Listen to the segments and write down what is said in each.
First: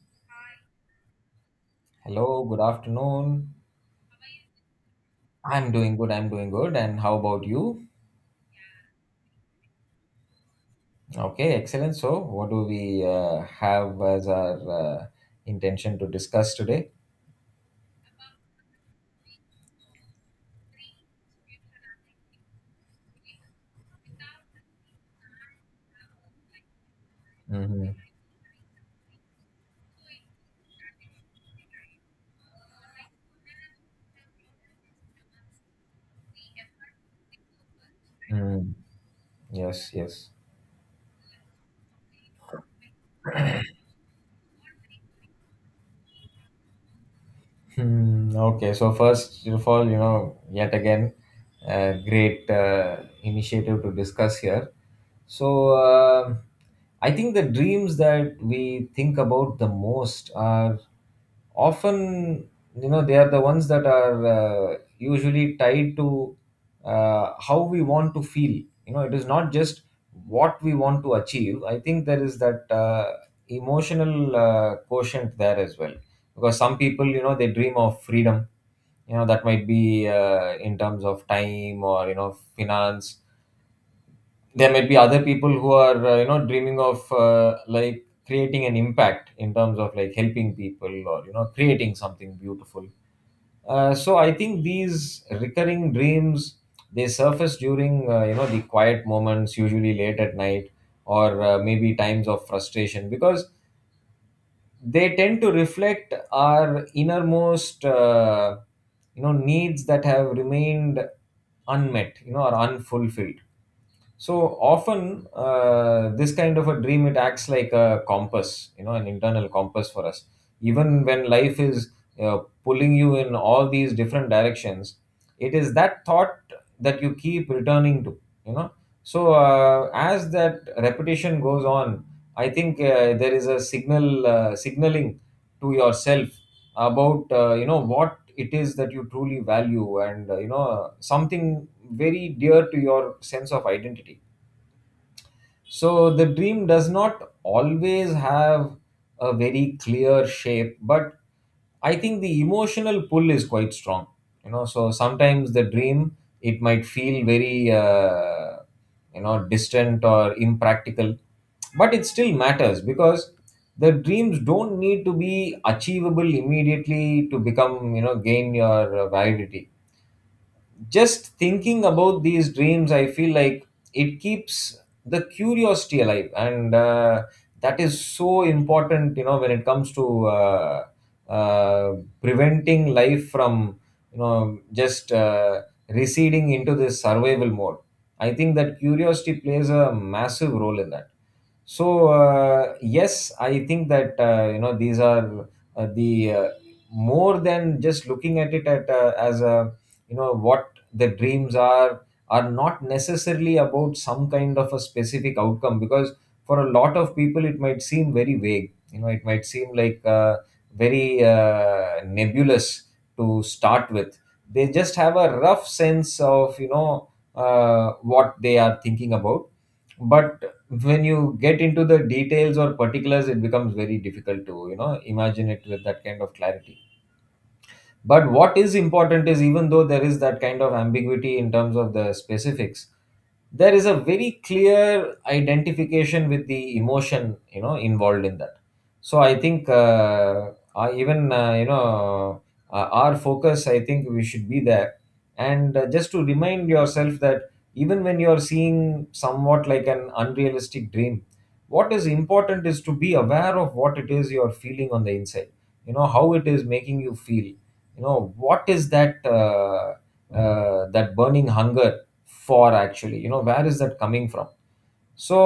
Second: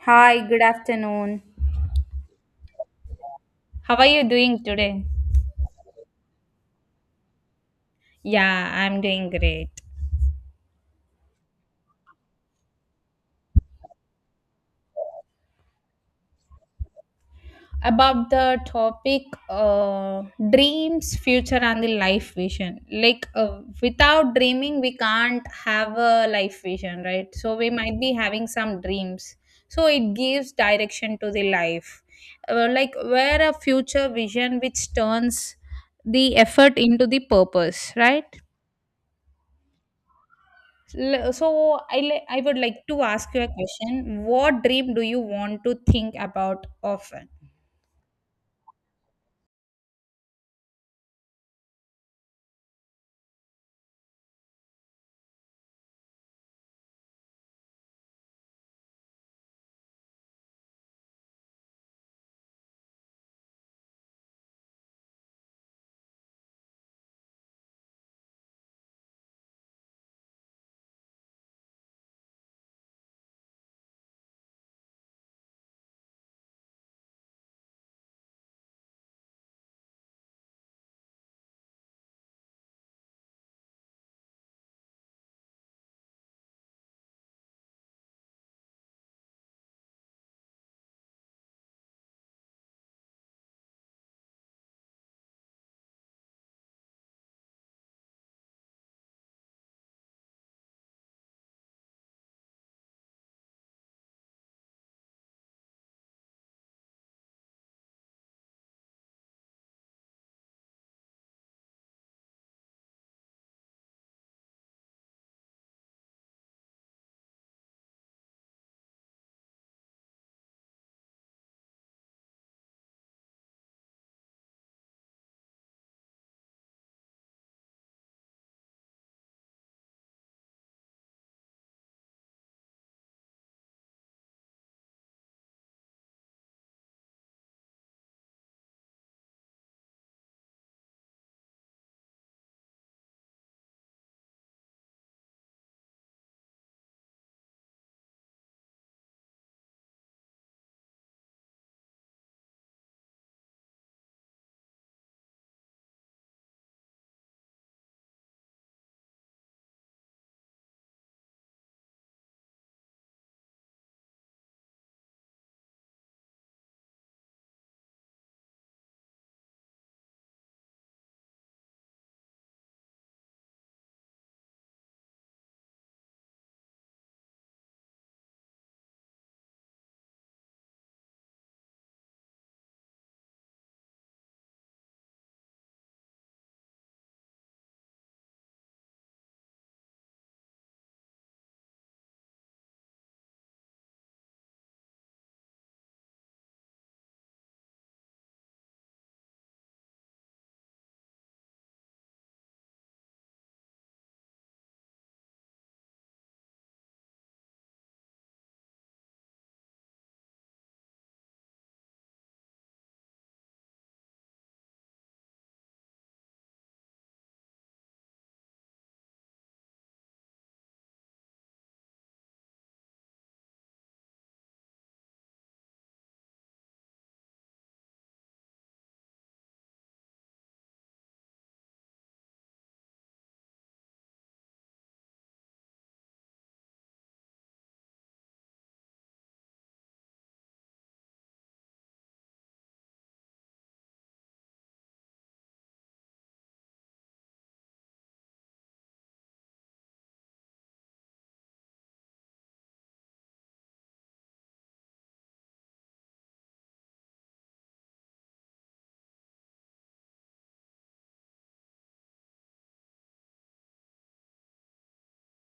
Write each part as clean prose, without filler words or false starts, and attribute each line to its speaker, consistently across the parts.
Speaker 1: Hi, good afternoon.
Speaker 2: Hello, good afternoon.
Speaker 1: How are you doing today?
Speaker 2: I'm doing good. And how about you?
Speaker 1: Yeah, I'm doing great.
Speaker 2: Okay, excellent. So, what do we have as our intention to discuss today?
Speaker 1: About the topic uh, dreams, future, and the life vision. Like, without dreaming, we can't have a life vision, right? So, we
Speaker 2: Mm-hmm.
Speaker 1: might be having some dreams. So, it gives direction to the life. Like, where a future vision which turns the effort into the purpose, right?
Speaker 2: Mm-hmm. Yes.
Speaker 1: So I would like to ask you a question. What dream do you want to think about often?
Speaker 2: Hmm, okay, so first of all, yet again, great initiative to discuss here. So, I think the dreams that we think about the most are often, you know, they are the ones that are usually tied to how we want to feel. You know, it is not just what we want to achieve. I think there is that emotional quotient there as well, because some people, you know, they dream of freedom. You know, that might be in terms of time, or you know, finance. There might be other people who are you know, dreaming of like creating an impact in terms of like helping people, or you know, creating something beautiful. So I think these recurring dreams, they surface during you know, the quiet moments, usually late at night, or maybe times of frustration, because they tend to reflect our innermost you know, needs that have remained unmet, you know, or unfulfilled. So often this kind of a dream, it acts like a compass, you know, an internal compass for us, even when life is pulling you in all these different directions. It is that thought that you keep returning to, you know. So as that repetition goes on, I think there is a signal, signaling to yourself about you know, what it is that you truly value, and you know, something very dear to your sense of identity. So the dream does not always have a very clear shape, but I think the emotional pull is quite strong. You know, so sometimes the dream, it might feel very you know, distant or impractical, but it still matters because the dreams don't need to be achievable immediately to become, you know, gain your validity. Just thinking about these dreams, I feel like it keeps the curiosity alive, and that is so important, you know, when it comes to uh, preventing life from, you know, just receding into this survival mode. I think that curiosity plays a massive role in that. So yes, I think that you know, these are the more than just looking at it at as a, you know, what the dreams are not necessarily about some kind of a specific outcome, because for a lot of people it might seem very vague. You know, it might seem like very nebulous to start with. They just have a rough sense of, you know, what they are thinking about. But when you get into the details or particulars, it becomes very difficult to, you know, imagine it with that kind of clarity. But what is important is, even though there is that kind of ambiguity in terms of the specifics, there is a very clear identification with the emotion, you know, involved in that. So I think I even you know, our focus, I think, we should be there, and just to remind yourself that even when you are seeing somewhat like an unrealistic dream, what is important is to be aware of what it is you are feeling on the inside. You know, how it is making you feel, you know, what is that that burning hunger for, actually, you know, where is that coming from. So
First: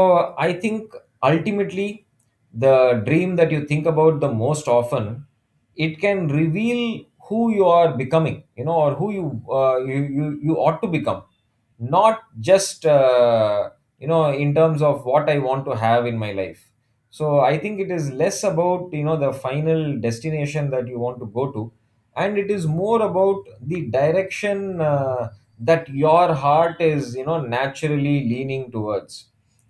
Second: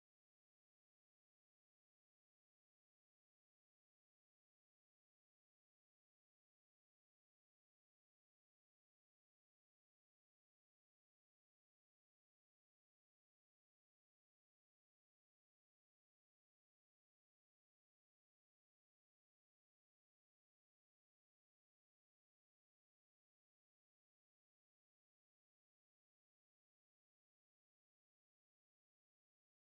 Speaker 2: I think ultimately the dream that you think about the most often, it can reveal who you are becoming, you know, or who you you ought to become, not just you know, in terms of what I want to have in my life. So I think it is less about, you know, the final destination that you want to go to, and it is more about the direction that your heart is, you know, naturally leaning towards.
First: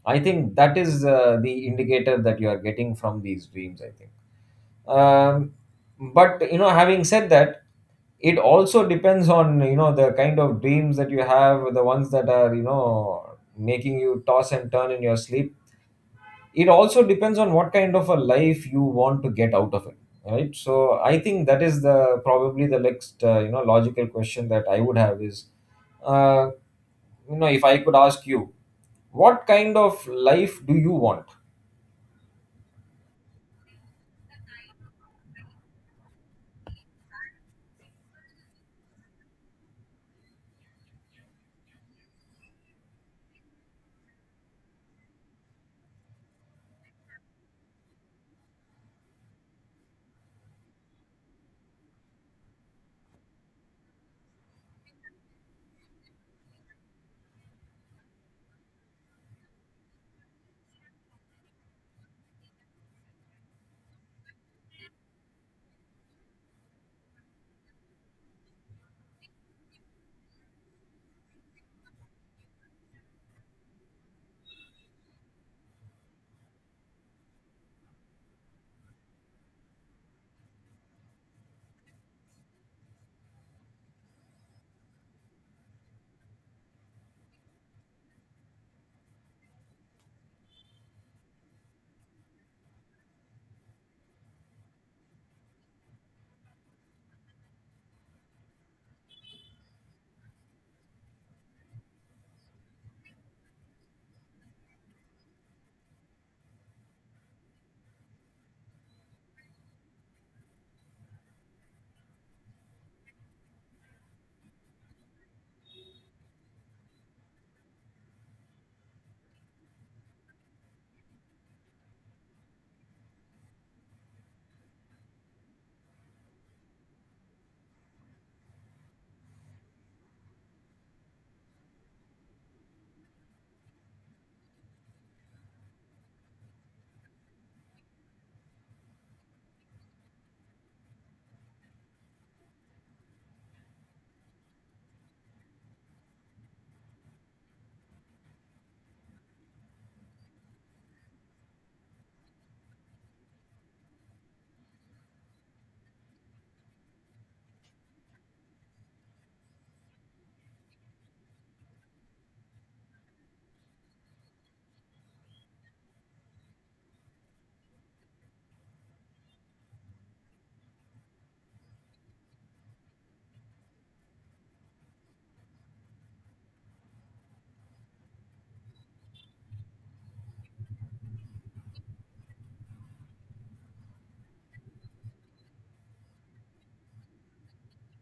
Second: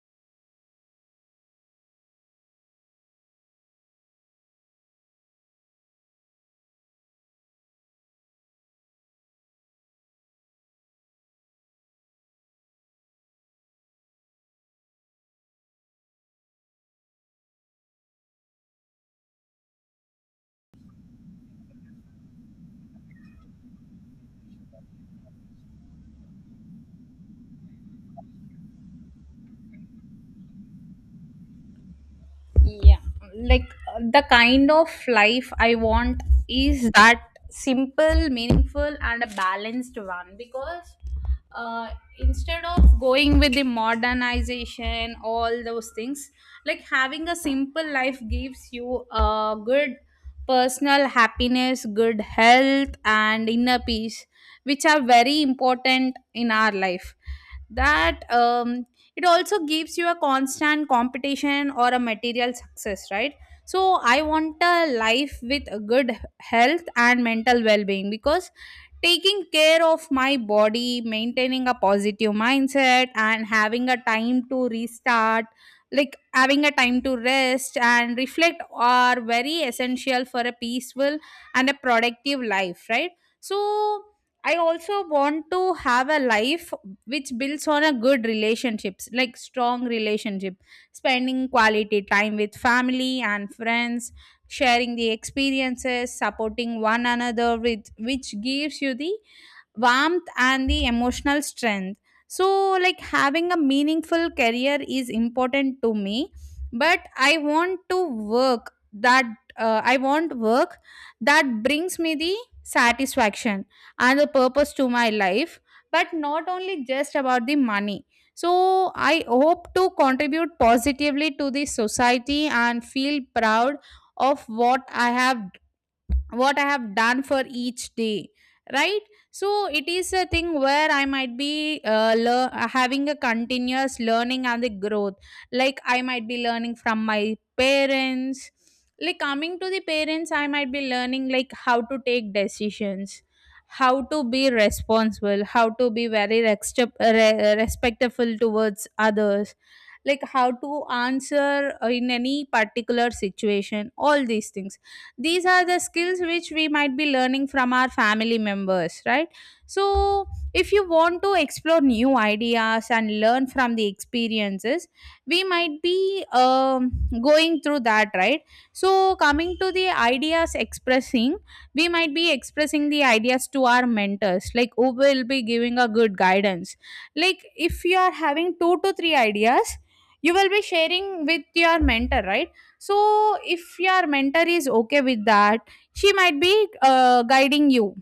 Speaker 2: I think that is the indicator that you are getting from these dreams, I think. um, but you know, having said that, it also depends on, you know, the kind of dreams that you have. The ones that are, you know, making you toss and turn in your sleep, it also depends on what kind of a life you want to get out of it, right? So I think that is the probably the next you know, logical question that I would have is, uh, you know, if I could ask you, what kind of life do you want?
Speaker 1: Yeah, like, the kind of life I want is that simple, meaningful, and a balanced one. Because uh, instead of going with the modernization, all those things, like having a simple life gives you a good personal happiness, good health, and inner peace, which are very important in our life. That, it also gives you a constant competition or a material success, right? So I want a life with a good health and mental well-being, because taking care of my body, maintaining a positive mindset, and having a time to restart, like having a time to rest and reflect, are very essential for a peaceful and a productive life, right? So I also want to have a life which builds on a good relationships, like strong relationship, spending quality time with family and friends, sharing the experiences, supporting one another with which gives you the warmth and the emotional strength. So like having a meaningful career is important to me, but I want work that brings me the satisfaction and the purpose to my life, but not only just about the money. So I hope to contribute positively to the society and feel proud of what I have done for each day, right? So it is a thing where I might be having a continuous learning and the growth. Like I might be learning from my parents. Like coming to the parents, I might be learning like how to take decisions, how to be responsible, how to be very respectful towards others, like how to answer in any particular situation. All these things, these are the skills which we might be learning from our family members, right? So if you want to explore new ideas and learn from the experiences, we might be going through that, right? So coming to the ideas expressing, we might be expressing the ideas to our mentors, like who will be giving a good guidance. Like if you are having two to three ideas, you will be sharing with your mentor, right? So if your mentor is okay with that, she might be guiding you.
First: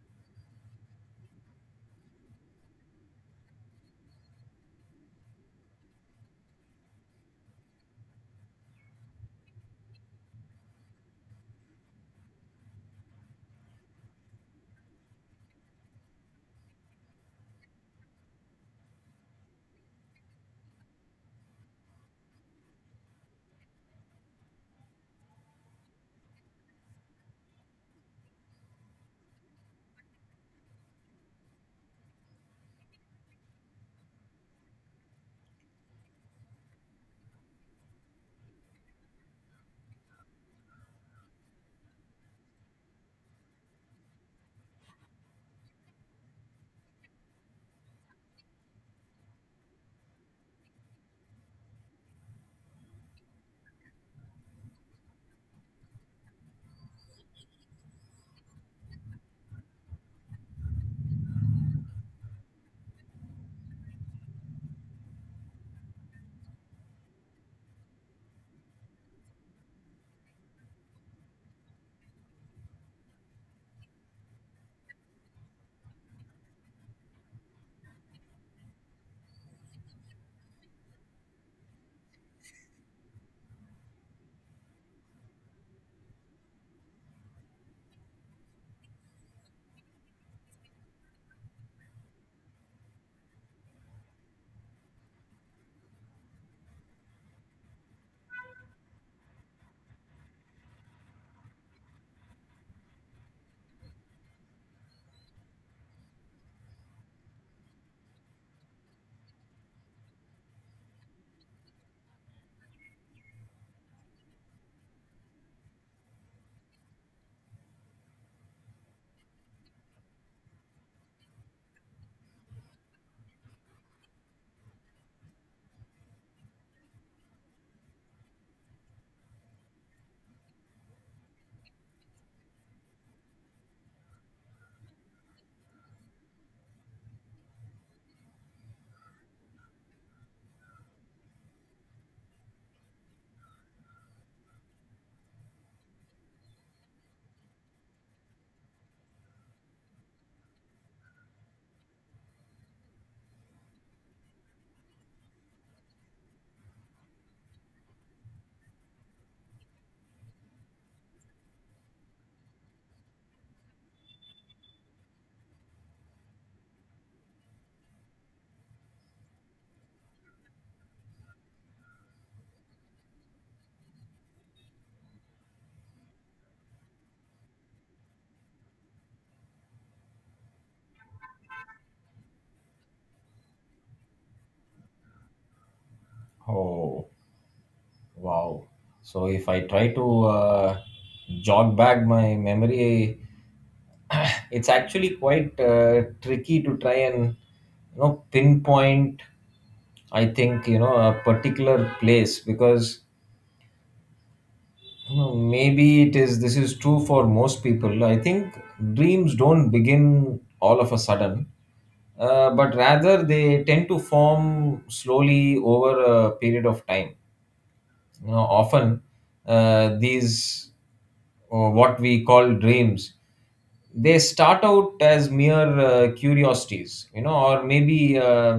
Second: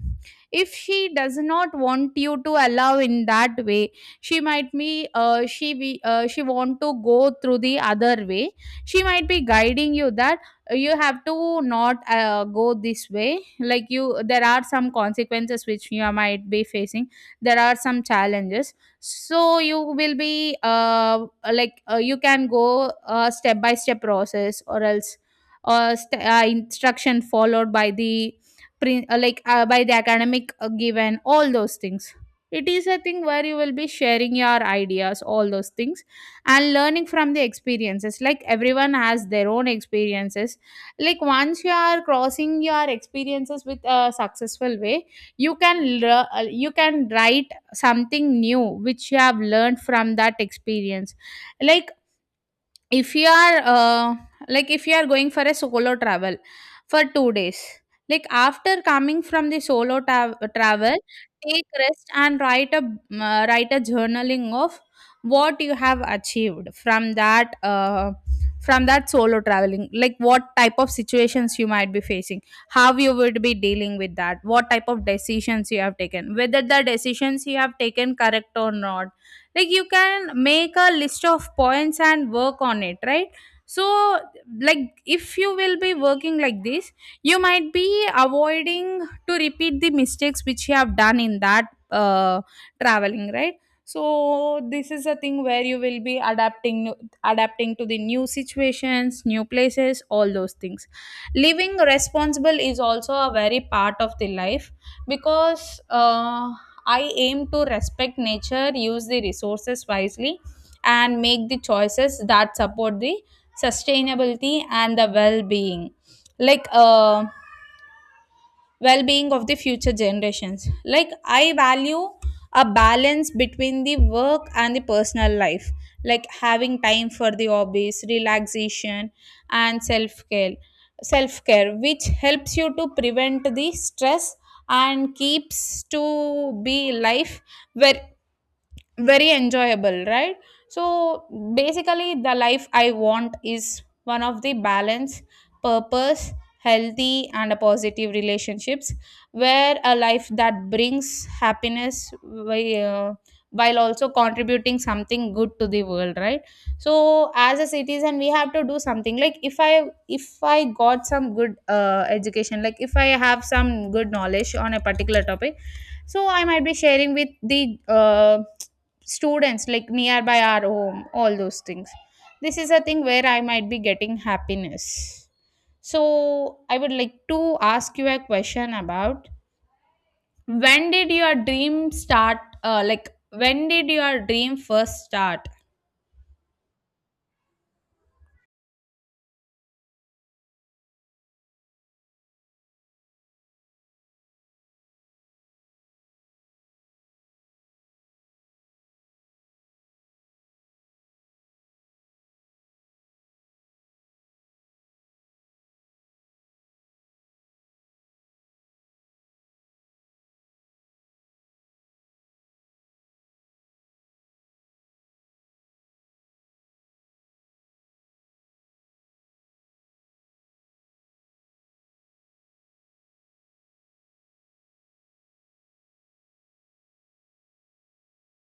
Speaker 1: If she does not want you to allow in that way, she might be she be she want to go through the other way. She might be guiding you that you have to not go this way. Like you, there are some consequences which you might be facing, there are some challenges. So you will be you can go step by step process, or else instruction followed by the by the academic given, all those things. It is a thing where you will be sharing your ideas, all those things, and learning from the experiences. Like everyone has their own experiences. Like once you are crossing your experiences with a successful way, you can you can write something new which you have learned from that experience. Like if you are if you are going for a solo travel for 2 days, like after coming from the travel, take rest and write a write a journaling of what you have achieved from that, from that solo traveling. Like what type of situations you might be facing, how you would be dealing with that, what type of decisions you have taken, whether the decisions you have taken correct or not. Like you can make a list of points and work on it, right? So like if you will be working like this, you might be avoiding to repeat the mistakes which you have done in that uh, traveling, right? So this is a thing where you will be adapting to the new situations, new places, all those things. Living responsible is also a very part of the life, because I aim to respect nature, use the resources wisely, and make the choices that support the sustainability and the well being. Like, well-being of the future generations. Like I value a balance between the work and the personal life, like having time for the hobbies, relaxation, and self-care, which helps you to prevent the stress and keeps to be life where very enjoyable, right? So basically, the life I want is one of the balance, purpose, healthy and a positive relationships, where a life that brings happiness while also contributing something good to the world, right? So as a citizen, we have to do something. Like if I got some good education, like if I have some good knowledge on a particular topic, so I might be sharing with the uh, students like nearby our home, all those things. This is a thing where I might be getting happiness. So I would like to ask you a question about when did your dream start. Like when did your dream first start?
Speaker 2: Oh, wow. So if I try to jog back my memory, it's actually quite tricky to try and, you know, pinpoint. I think, you know, a particular place, because, well, maybe it is, this is true for most people. I think dreams don't begin all of a sudden, but rather they tend to form slowly over a period of time. You know, often uh, these, what we call dreams, they start out as mere curiosities, you know, or maybe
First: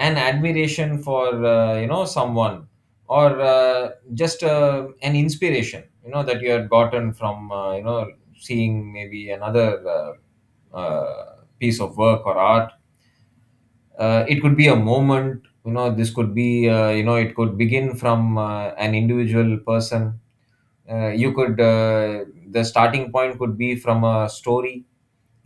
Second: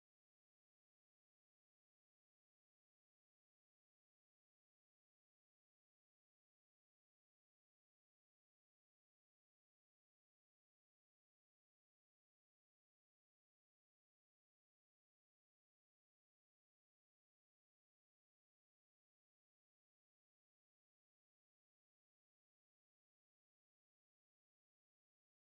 Speaker 2: an admiration for, you know, someone, or just an inspiration, you know, that you had gotten from, you know, seeing maybe another uh, uh, piece of work or art. It could be a moment, you know, this could be you know, it could begin from an individual person. You could the starting point could be from a story,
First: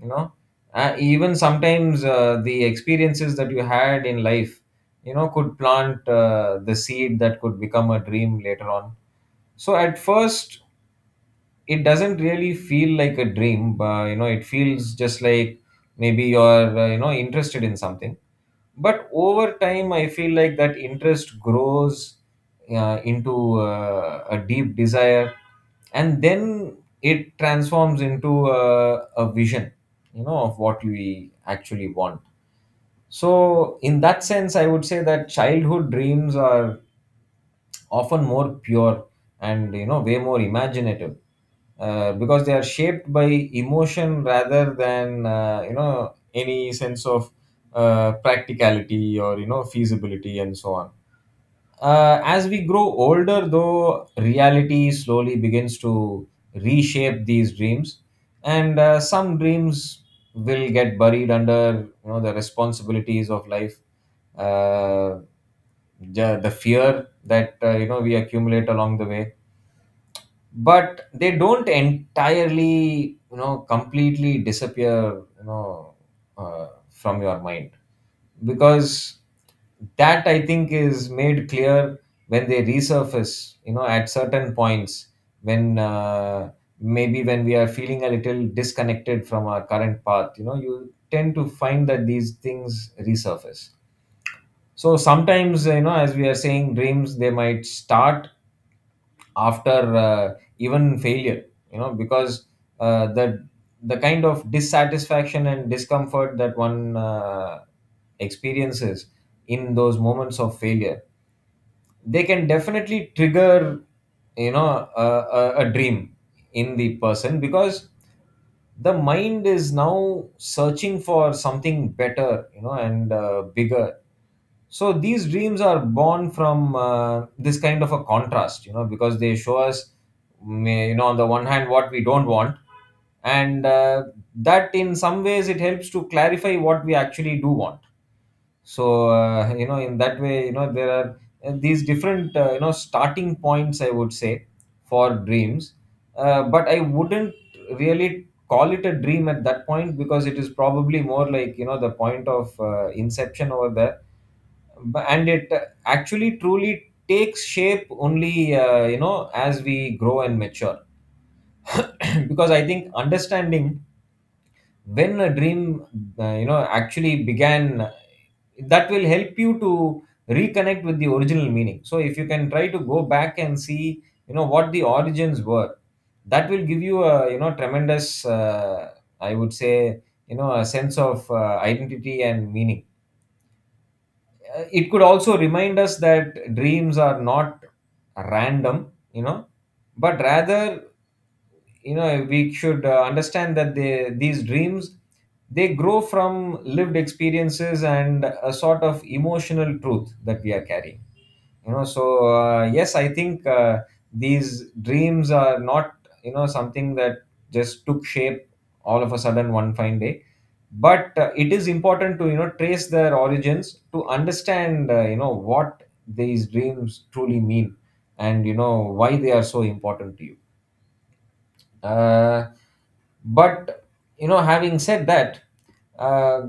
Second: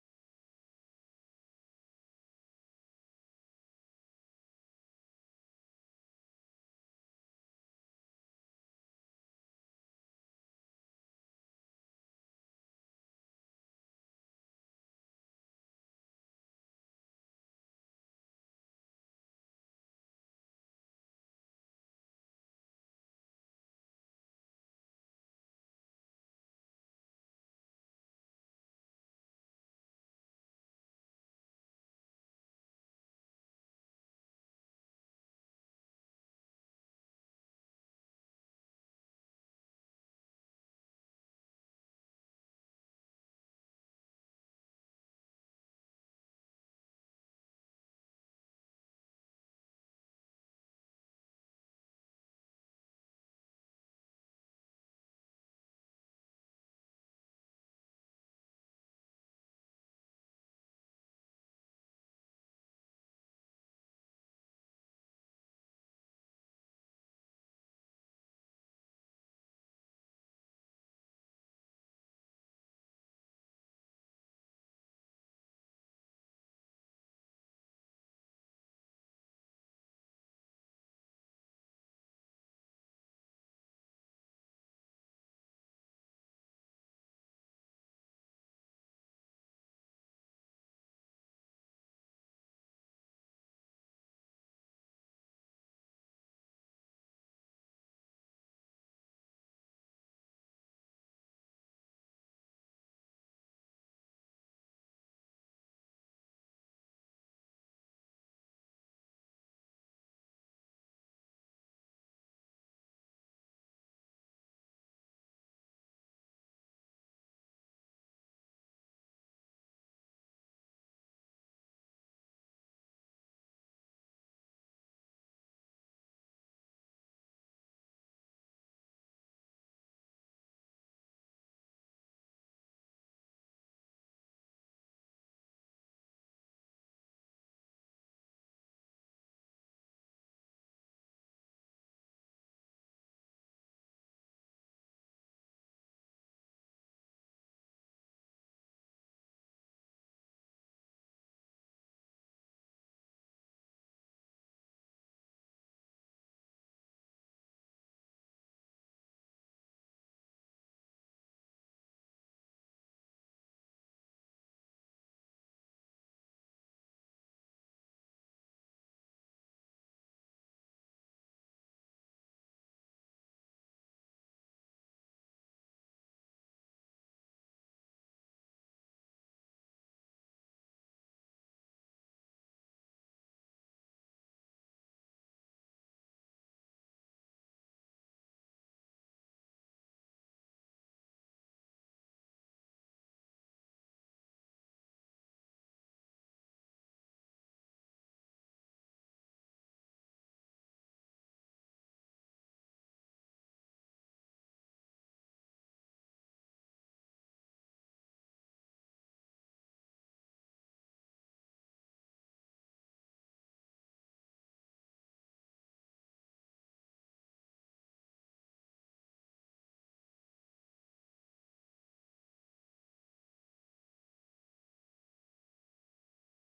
Speaker 2: you know. Even sometimes the experiences that you had in life, you know, could plant the seed that could become a dream later on. So at first it doesn't really feel like a dream, but you know, it feels just like maybe you're you know, interested in something. But over time I feel like that interest grows into a deep desire, and then it transforms into a vision, you know, of what we actually want. So in that sense, I would say that childhood dreams are often more pure, and you know, way more imaginative, because they are shaped by emotion rather than, you know, any sense of practicality, or you know, feasibility and so on. As we grow older, though, reality slowly begins to reshape these dreams, and some dreams will get buried under, you know, the responsibilities of life. Uh, the fear that, you know, we accumulate along the way, but they don't entirely, you know, completely disappear, you know, from your mind, because that, I think, is made clear when they resurface, you know, at certain points, when maybe when we are feeling a little disconnected from our current path, you know, you tend to find that these things resurface. So sometimes, you know, as we are saying, dreams, they might start after even failure, you know, because uh, the the kind of dissatisfaction and discomfort that one experiences in those moments of failure, they can definitely trigger, you know, a dream in the person, because the mind is now searching for something better, you know, and bigger. So these dreams are born from this kind of a contrast, you know, because they show us, you know, on the one hand what we don't want, and that in some ways it helps to clarify what we actually do want. So you know, in that way, you know, there are these different you know, starting points, I would say, for dreams. But I wouldn't really call it a dream at that point, because it is probably more like, you know, the point of inception over there. And it actually truly takes shape only you know, as we grow and mature. Because I think understanding when a dream you know, actually began, that will help you to reconnect with the original meaning. So if you can try to go back and see, you know, what the origins were, that will give you a, you know, tremendous I would say, you know, a sense of identity and meaning. It could also remind us that dreams are not random, you know, but rather, you know, we should understand that these dreams, they grow from lived experiences and a sort of emotional truth that we are carrying, you know. So yes, I think these dreams are not, you know, something that just took shape all of a sudden one fine day, but it is important to, you know, trace their origins to understand, you know, what these dreams truly mean, and you know, why they are so important to you. uh, but you know, having said that, uh,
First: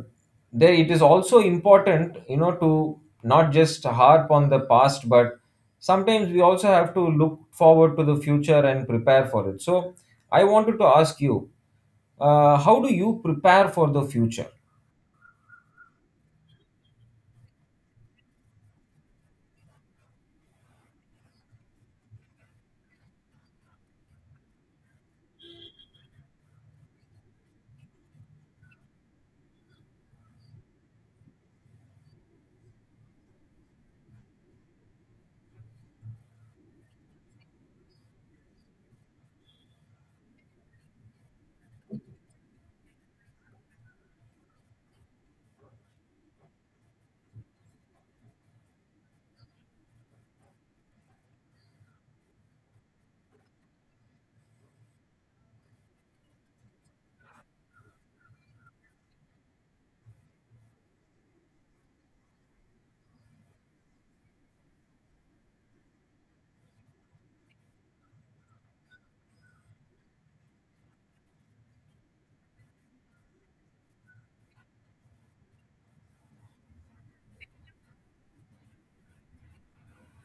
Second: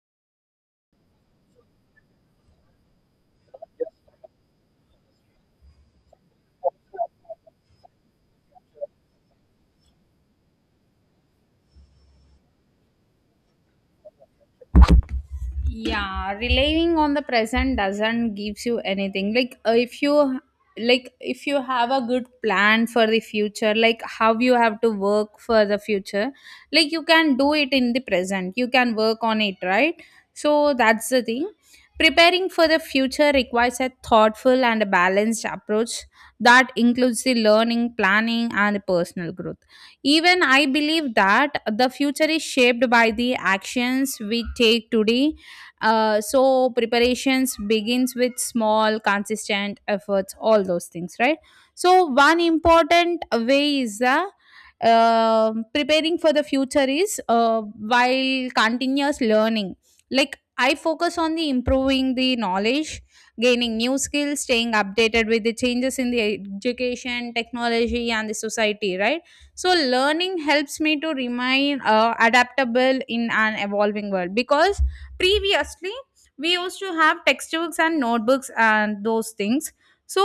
Speaker 2: there it is also important, you know, to not just harp on the past, but sometimes we also have to look forward to the future and prepare for it. So, I wanted to ask you, how do you prepare for the future?
Speaker 1: Yeah, relying on the present doesn't gives you anything. Like if you like if you have a good plan for the future, like how you have to work for the future, like you can do it in the present, you can work on it, right? So that's the thing. Preparing for the future requires a thoughtful and a balanced approach that includes the learning, planning, and personal growth. Even I believe that the future is shaped by the actions we take today. So preparations begins with small consistent efforts, all those things, right? So one important way is the, um, preparing for the future is while continuous learning. Like I focus on the improving the knowledge, gaining new skills, staying updated with the changes in the education, technology, and the society, right? So learning helps me to remain adaptable in an evolving world. Because previously we used to have textbooks and notebooks and those things, so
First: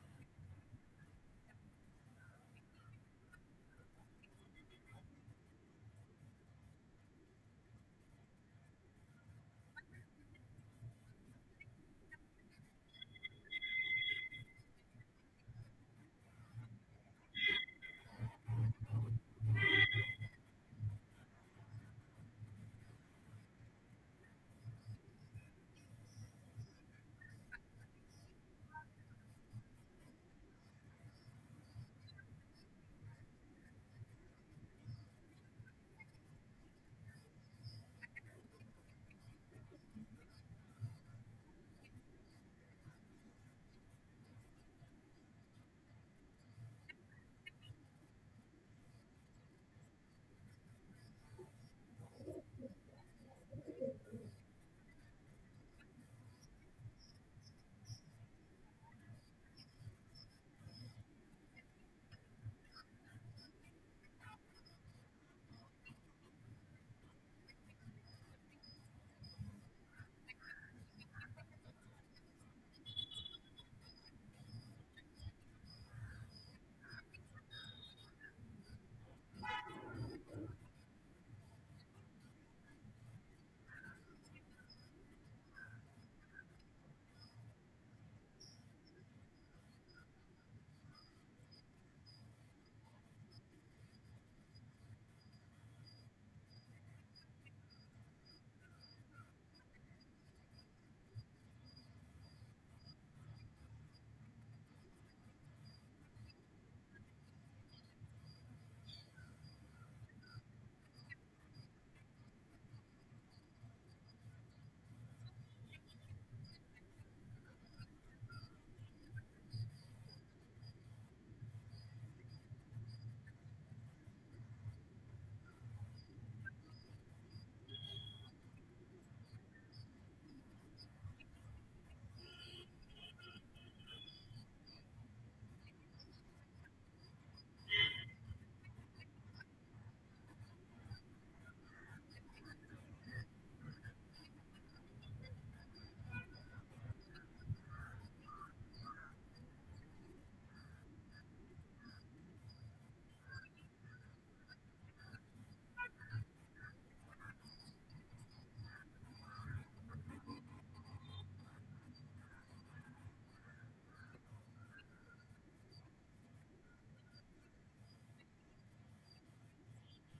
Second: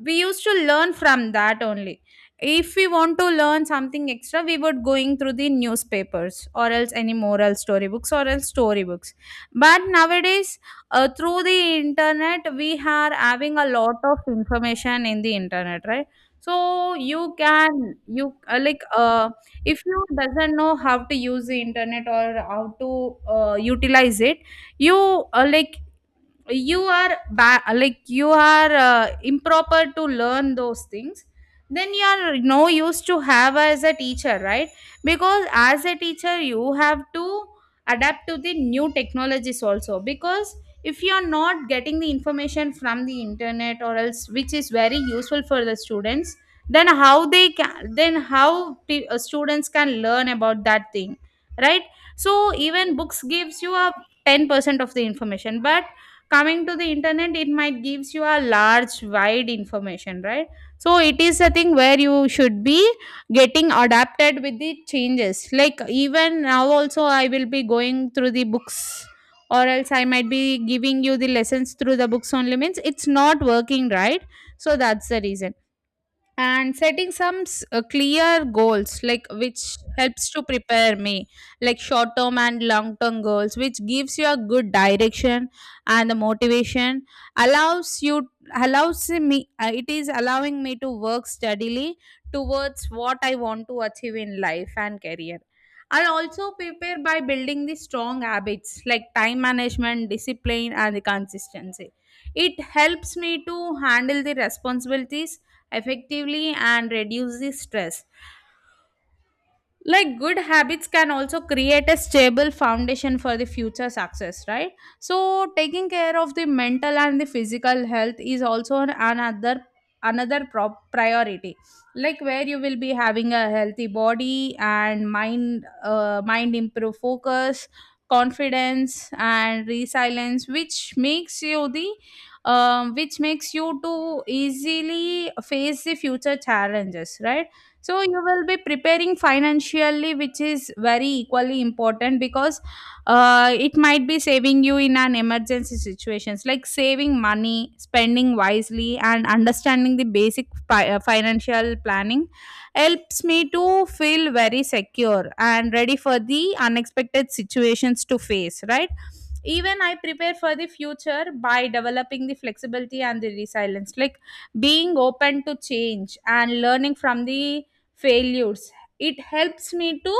Speaker 1: we used to learn from that only. If we want to learn something extra, we would going through the newspapers or else any moral storybooks or else storybooks. But nowadays, through the internet, we are having a lot of information in the internet, right? So you can you like if you doesn't know how to use the internet or how to utilize it, you uh, like you are you are improper to learn those things. Then you are no use to have as a teacher, right? Because as a teacher, you have to adapt to the new technologies also. Because if you are not getting the information from the internet or else which is very useful for the students, then how they can, then how students can learn about that thing, right? So even books gives you a 10% of the information. But coming to the internet, it might gives you a large wide information, right? So it is a thing where you should be getting adapted with the changes. Like even now also I will be going through the books, or else I might be giving you the lessons through the books only means it's not working, right? So that's the reason. And setting some clear goals, like which helps to prepare me. Like short term and long term goals which gives you a good direction and the motivation allows you allows me, it is allowing me to work steadily towards what I want to achieve in life and career. I also prepare by building the strong habits, like time management, discipline, and the consistency. It helps me to handle the responsibilities effectively and reduce the stress. Like good habits can also create a stable foundation for the future success, right? So taking care of the mental and the physical health is also another another prop priority. Like where you will be having a healthy body and mind, mind improve focus, confidence, and resilience, which makes you the, which makes you to easily face the future challenges, right? So you will be preparing financially, which is very equally important. Because it might be saving you in an emergency situations. Like saving money, spending wisely, and understanding the basic financial planning helps me to feel very secure and ready for the unexpected situations to face, right? Even I prepare for the future by developing the flexibility and the resilience Like being open to change and learning from the failures. It helps me to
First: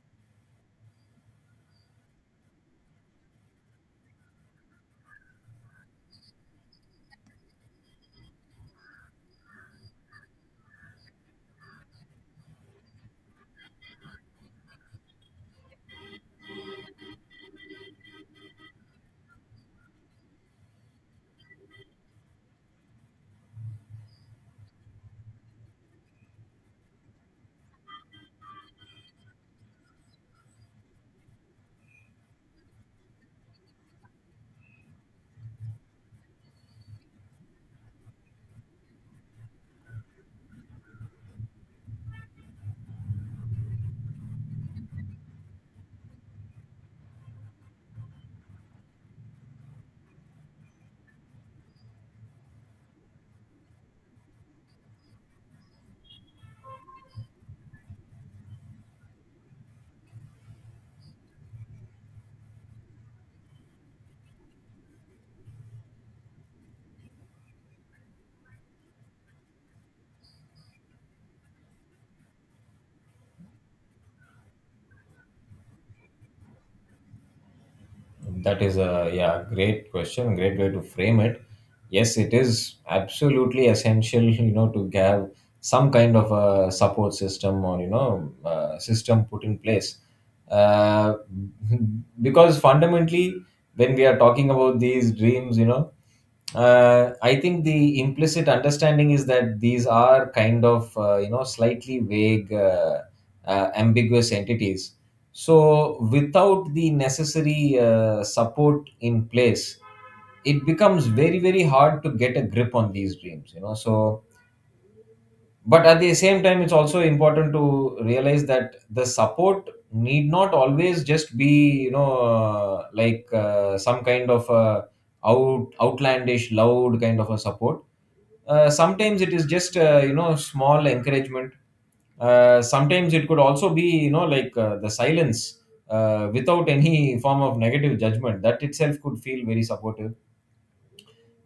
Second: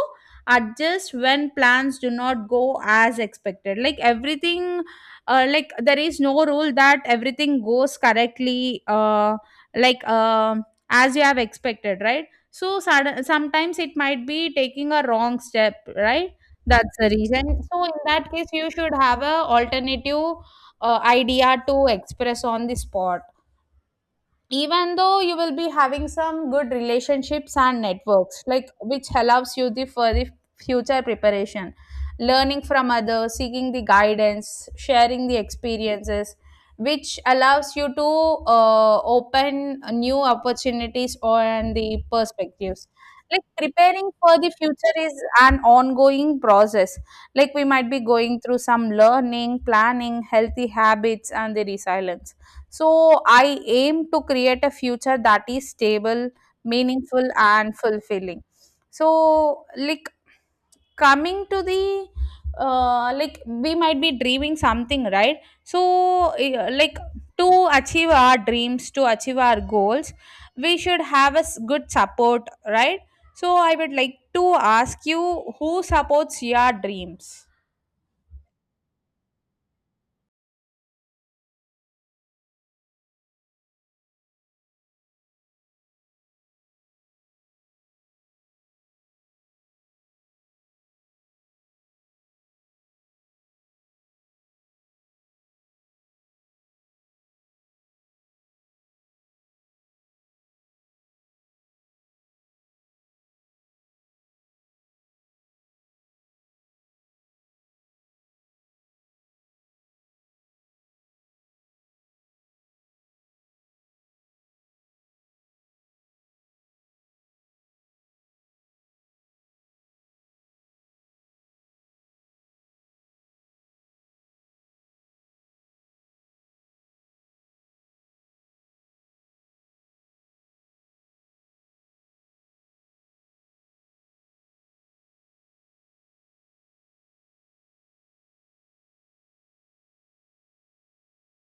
Speaker 1: adjust when plans do not go as expected. Like everything, like there is no rule that everything goes correctly. Like um as you have expected, right? So sudden, sometimes it might be taking a wrong step, right? That's the reason. So in that case, you should have a alternative idea to express on the spot, even though you will be having some good relationships and networks, like which allows you the for the future preparation. Learning from others, seeking the guidance, sharing the experiences, which allows you to open new opportunities and the perspectives. Like preparing for the future is an ongoing process. Like we might be going through some learning, planning, healthy habits and the resilience. So I aim to create a future that is stable, meaningful, and fulfilling. So, like, coming to the like we might be dreaming something, right? So like, to achieve our dreams, to achieve our goals, we should have a good support, right? So I would like to ask you, who supports your dreams?
Speaker 2: That is a great question, great way to frame it. Yes, it is absolutely essential, you know, to have some kind of a support system or you know system put in place, uh, because fundamentally, when we are talking about these dreams, you know, I think the implicit understanding is that these are kind of you know slightly vague, ambiguous entities. So without the necessary support in place, it becomes very very hard to get a grip on these dreams. You know, so but at the same time it's also important to realize that the support need not always just be you know like some kind of outlandish loud kind of a support. Sometimes it is just you know small encouragement. Sometimes it could also be you know like the silence without any form of negative judgment. That itself could feel very supportive.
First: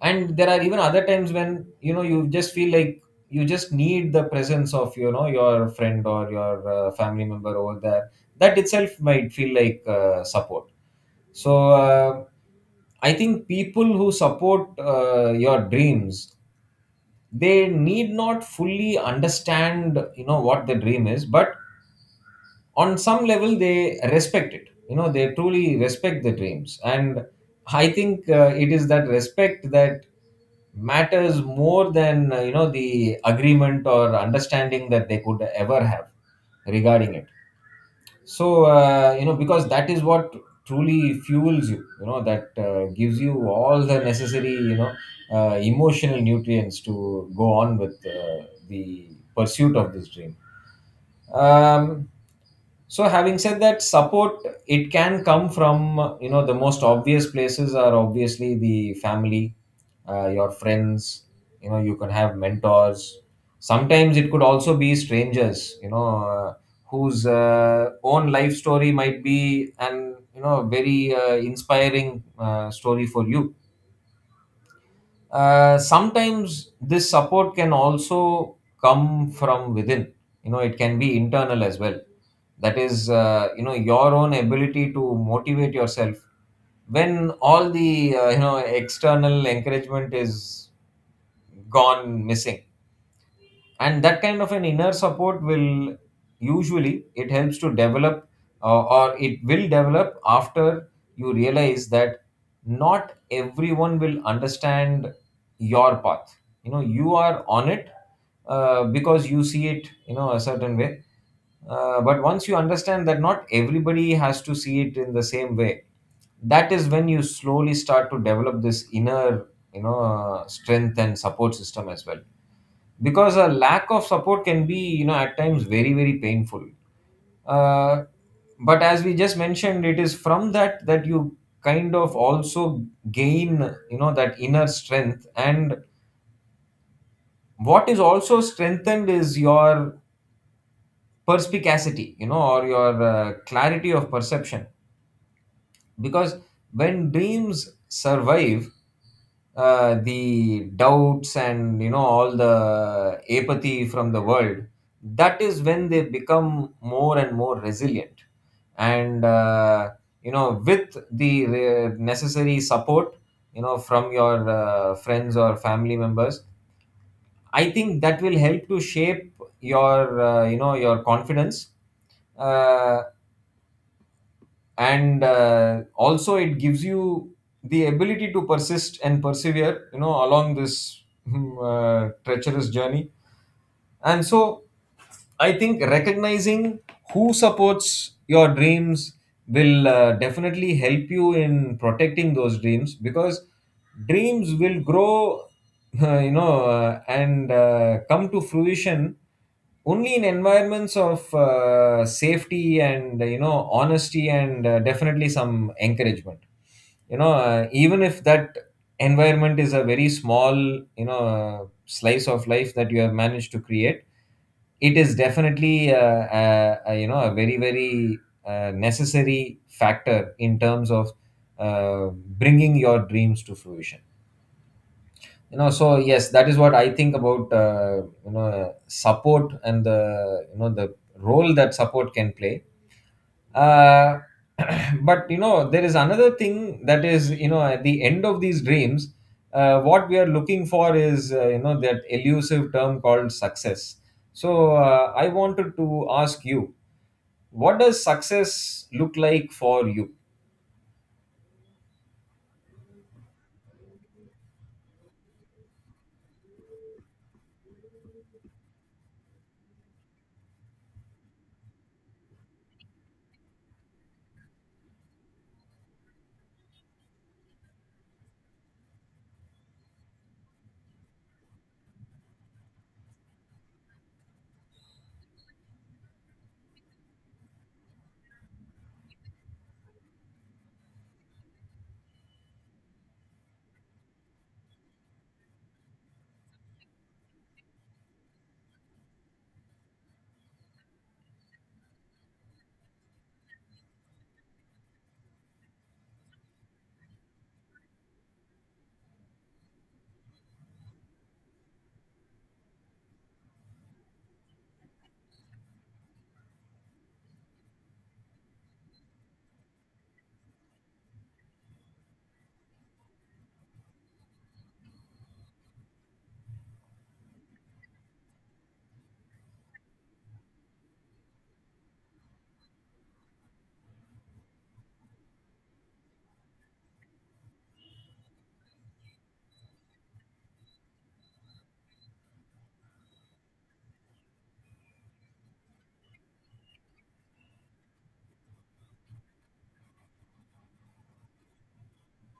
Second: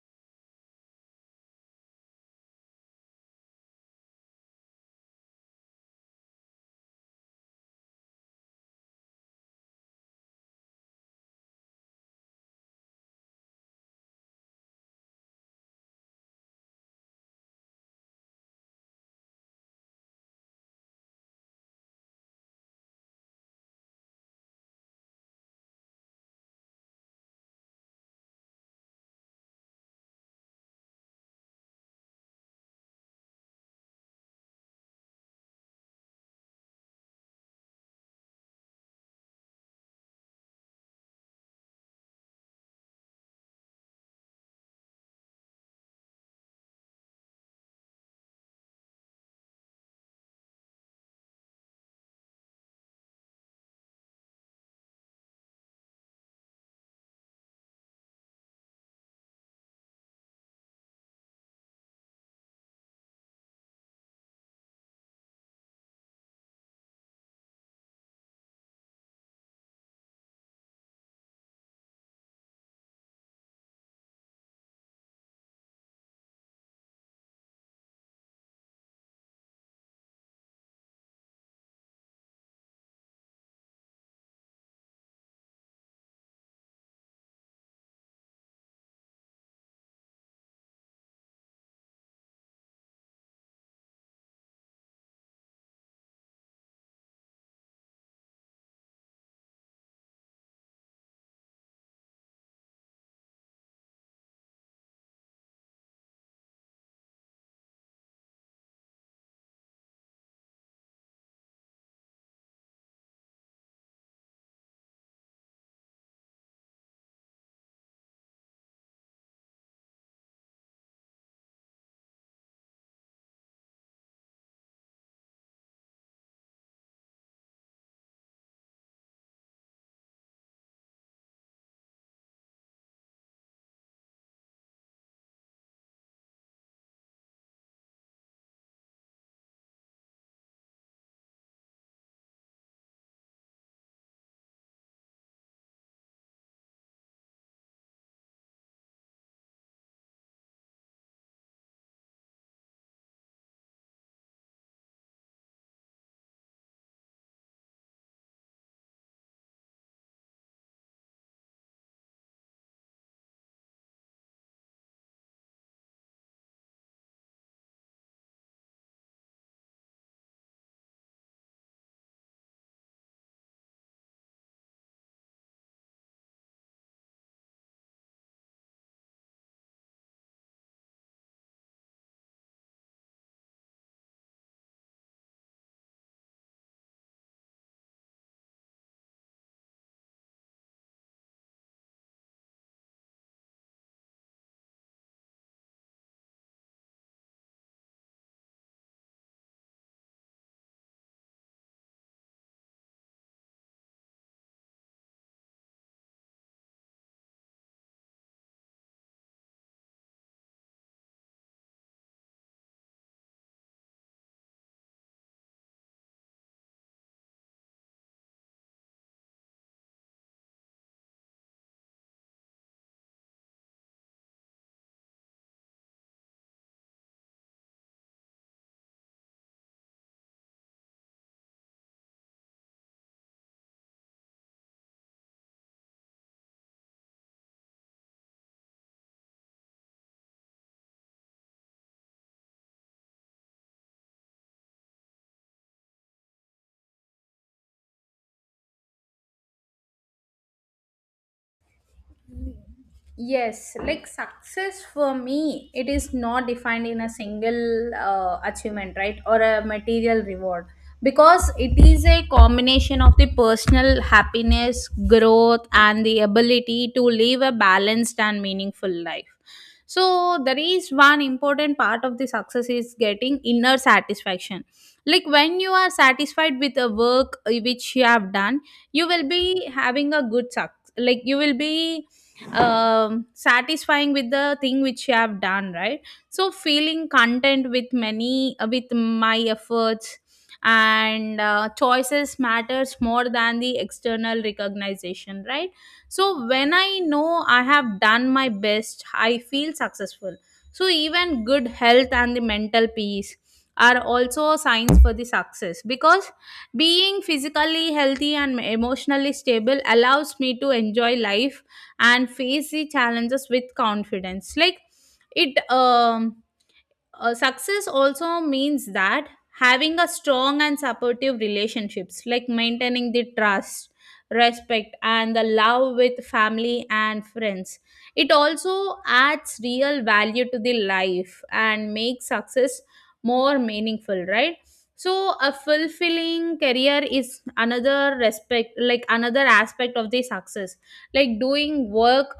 Speaker 2: And there are even other times when you know you just feel like you just need the presence of you know your friend or your family member over there. That itself might feel like support. So I think people who support your dreams, they need not fully understand you know what the dream is, but on some level they respect it. You know, they truly respect the dreams. And I think it is that respect that matters more than you know the agreement or understanding that they could ever have regarding it. So you know, because that is what truly fuels you, you know, that gives you all the necessary you know emotional nutrients to go on with the pursuit of this dream. um, so having said that, support, it can come from you know the most obvious places are obviously the family, your friends. You know, you can have mentors. Sometimes it could also be strangers, you know, whose own life story might be an you know very inspiring story for you. Sometimes this support can also come from within. You know, it can be internal as well. That is, you know, your own ability to motivate yourself when all the you know external encouragement is gone missing. And that kind of an inner support will usually, it helps to develop, or it will develop after you realize that not everyone will understand your path, you know, you are on it, because you see it you know a certain way. But once you understand that not everybody has to see it in the same way, that is when you slowly start to develop this inner, you know, strength and support system as well. Because a lack of support can be, you know, at times very very painful. uh, but as we just mentioned, it is from that that you kind of also gain, you know, that inner strength. And what is also strengthened is your perspicacity, you know, or your clarity of perception. Because when dreams survive the doubts and you know all the apathy from the world, that is when they become more and more resilient. And you know, with the necessary support, you know, from your friends or family members, I think that will help to shape your you know your confidence. Uh, and uh, also it gives you the ability to persist and persevere, you know, along this treacherous journey. And so I think recognizing who supports your dreams will definitely help you in protecting those dreams. Because dreams will grow, you know, and come to fruition only in environments of safety and, you know, honesty and definitely some encouragement. You know, even if that environment is a very small, you know, slice of life that you have managed to create, it is definitely you know a very very necessary factor in terms of uh, bringing your dreams to fruition. You know, so yes, that is what I think about you know support and the you know the role that support can play. uh, but you know there is another thing, that is, you know, at the end of these dreams, what we are looking for is you know that elusive term called success. So I wanted to ask you, what does success look like for you?
Speaker 1: Yes, like success for me, it is not defined in a single achievement, right, or a material reward, because it is a combination of the personal happiness, growth, and the ability to live a balanced and meaningful life. So, there is one important part of the success is getting inner satisfaction. Like when you are satisfied with the work which you have done, you will be having a good success. Like you will be satisfying with the thing which you have done, right? So feeling content with many with my efforts and choices matters more than the external recognition, right? So when I know I have done my best, I feel successful. So even good health and the mental peace are also signs for the success, because being physically healthy and emotionally stable allows me to enjoy life and face the challenges with confidence. Like it success also means that having a strong and supportive relationships, like maintaining the trust, respect and the love with family and friends, it also adds real value to the life and makes success more meaningful, right? So a fulfilling career is another respect, like another aspect of the success. Like doing work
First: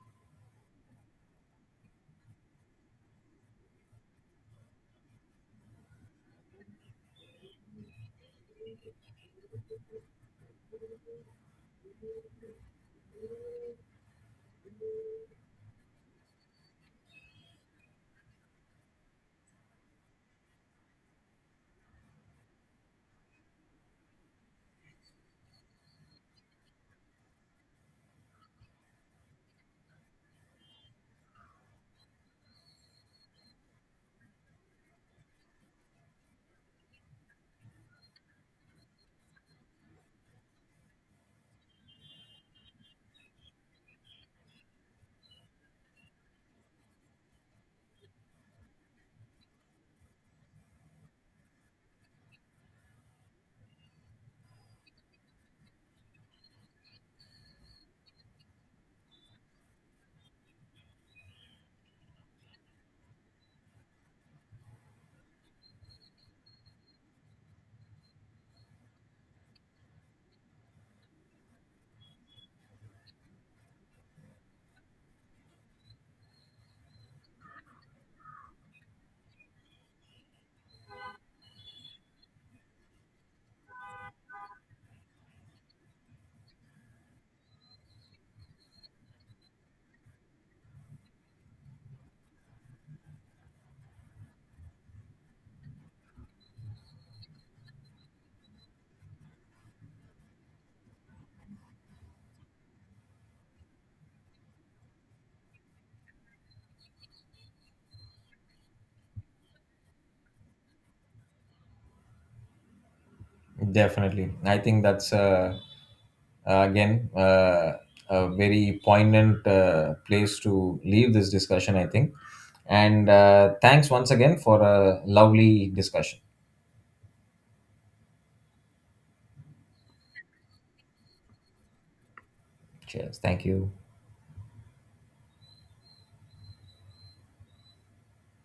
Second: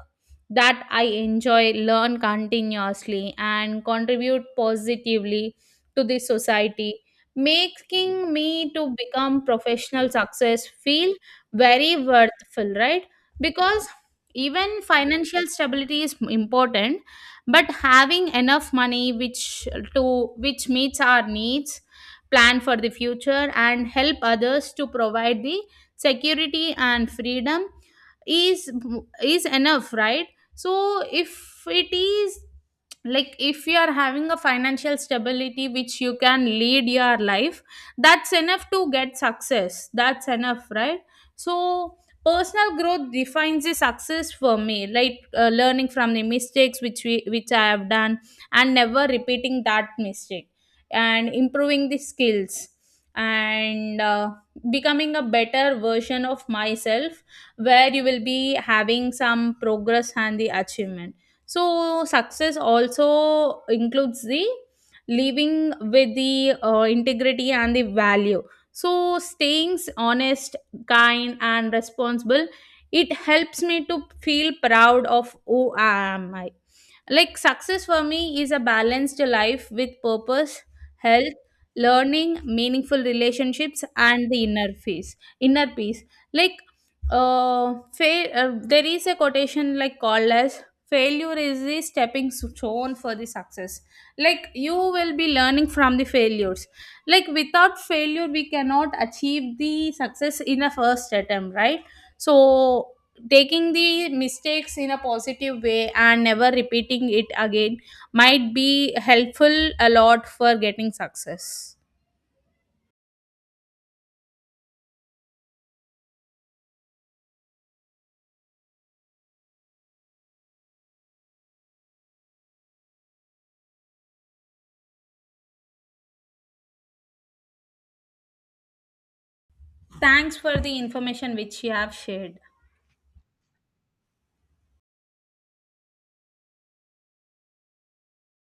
Speaker 1: that I enjoy, learn continuously, and contribute positively to the society, making me to become professional success feel very worthful, right? Because even financial stability is important, but having enough money which to which meets our needs, plan for the future, and help others to provide the security and freedom is is enough, right? So if it is, like if you are having a financial stability which you can lead your life, that's enough to get success, that's enough, right? So personal growth defines the success for me. Like learning from the mistakes which we which I have done, and never repeating that mistake, and improving the skills, and becoming a better version of myself, where you will be having some progress and the achievement. So, success also includes the living with the integrity and the value. So, staying honest, kind, and responsible, it helps me to feel proud of who I am. Like success for me is a balanced life with purpose, health, learning, meaningful relationships, and the inner peace. Inner peace. Like fail. There is a quotation like called as failure is the stepping stone for the success. Like you will be learning from the failures. Like without failure, we cannot achieve the success in a first attempt, right? So taking the mistakes in a positive way and never repeating it again might be helpful a lot for getting success.
Speaker 2: Definitely, I think that's again, a very poignant place to leave this discussion, I think. And thanks once again for a lovely discussion.
Speaker 1: Thanks for the information which you have shared.
Speaker 2: Cheers. Thank you.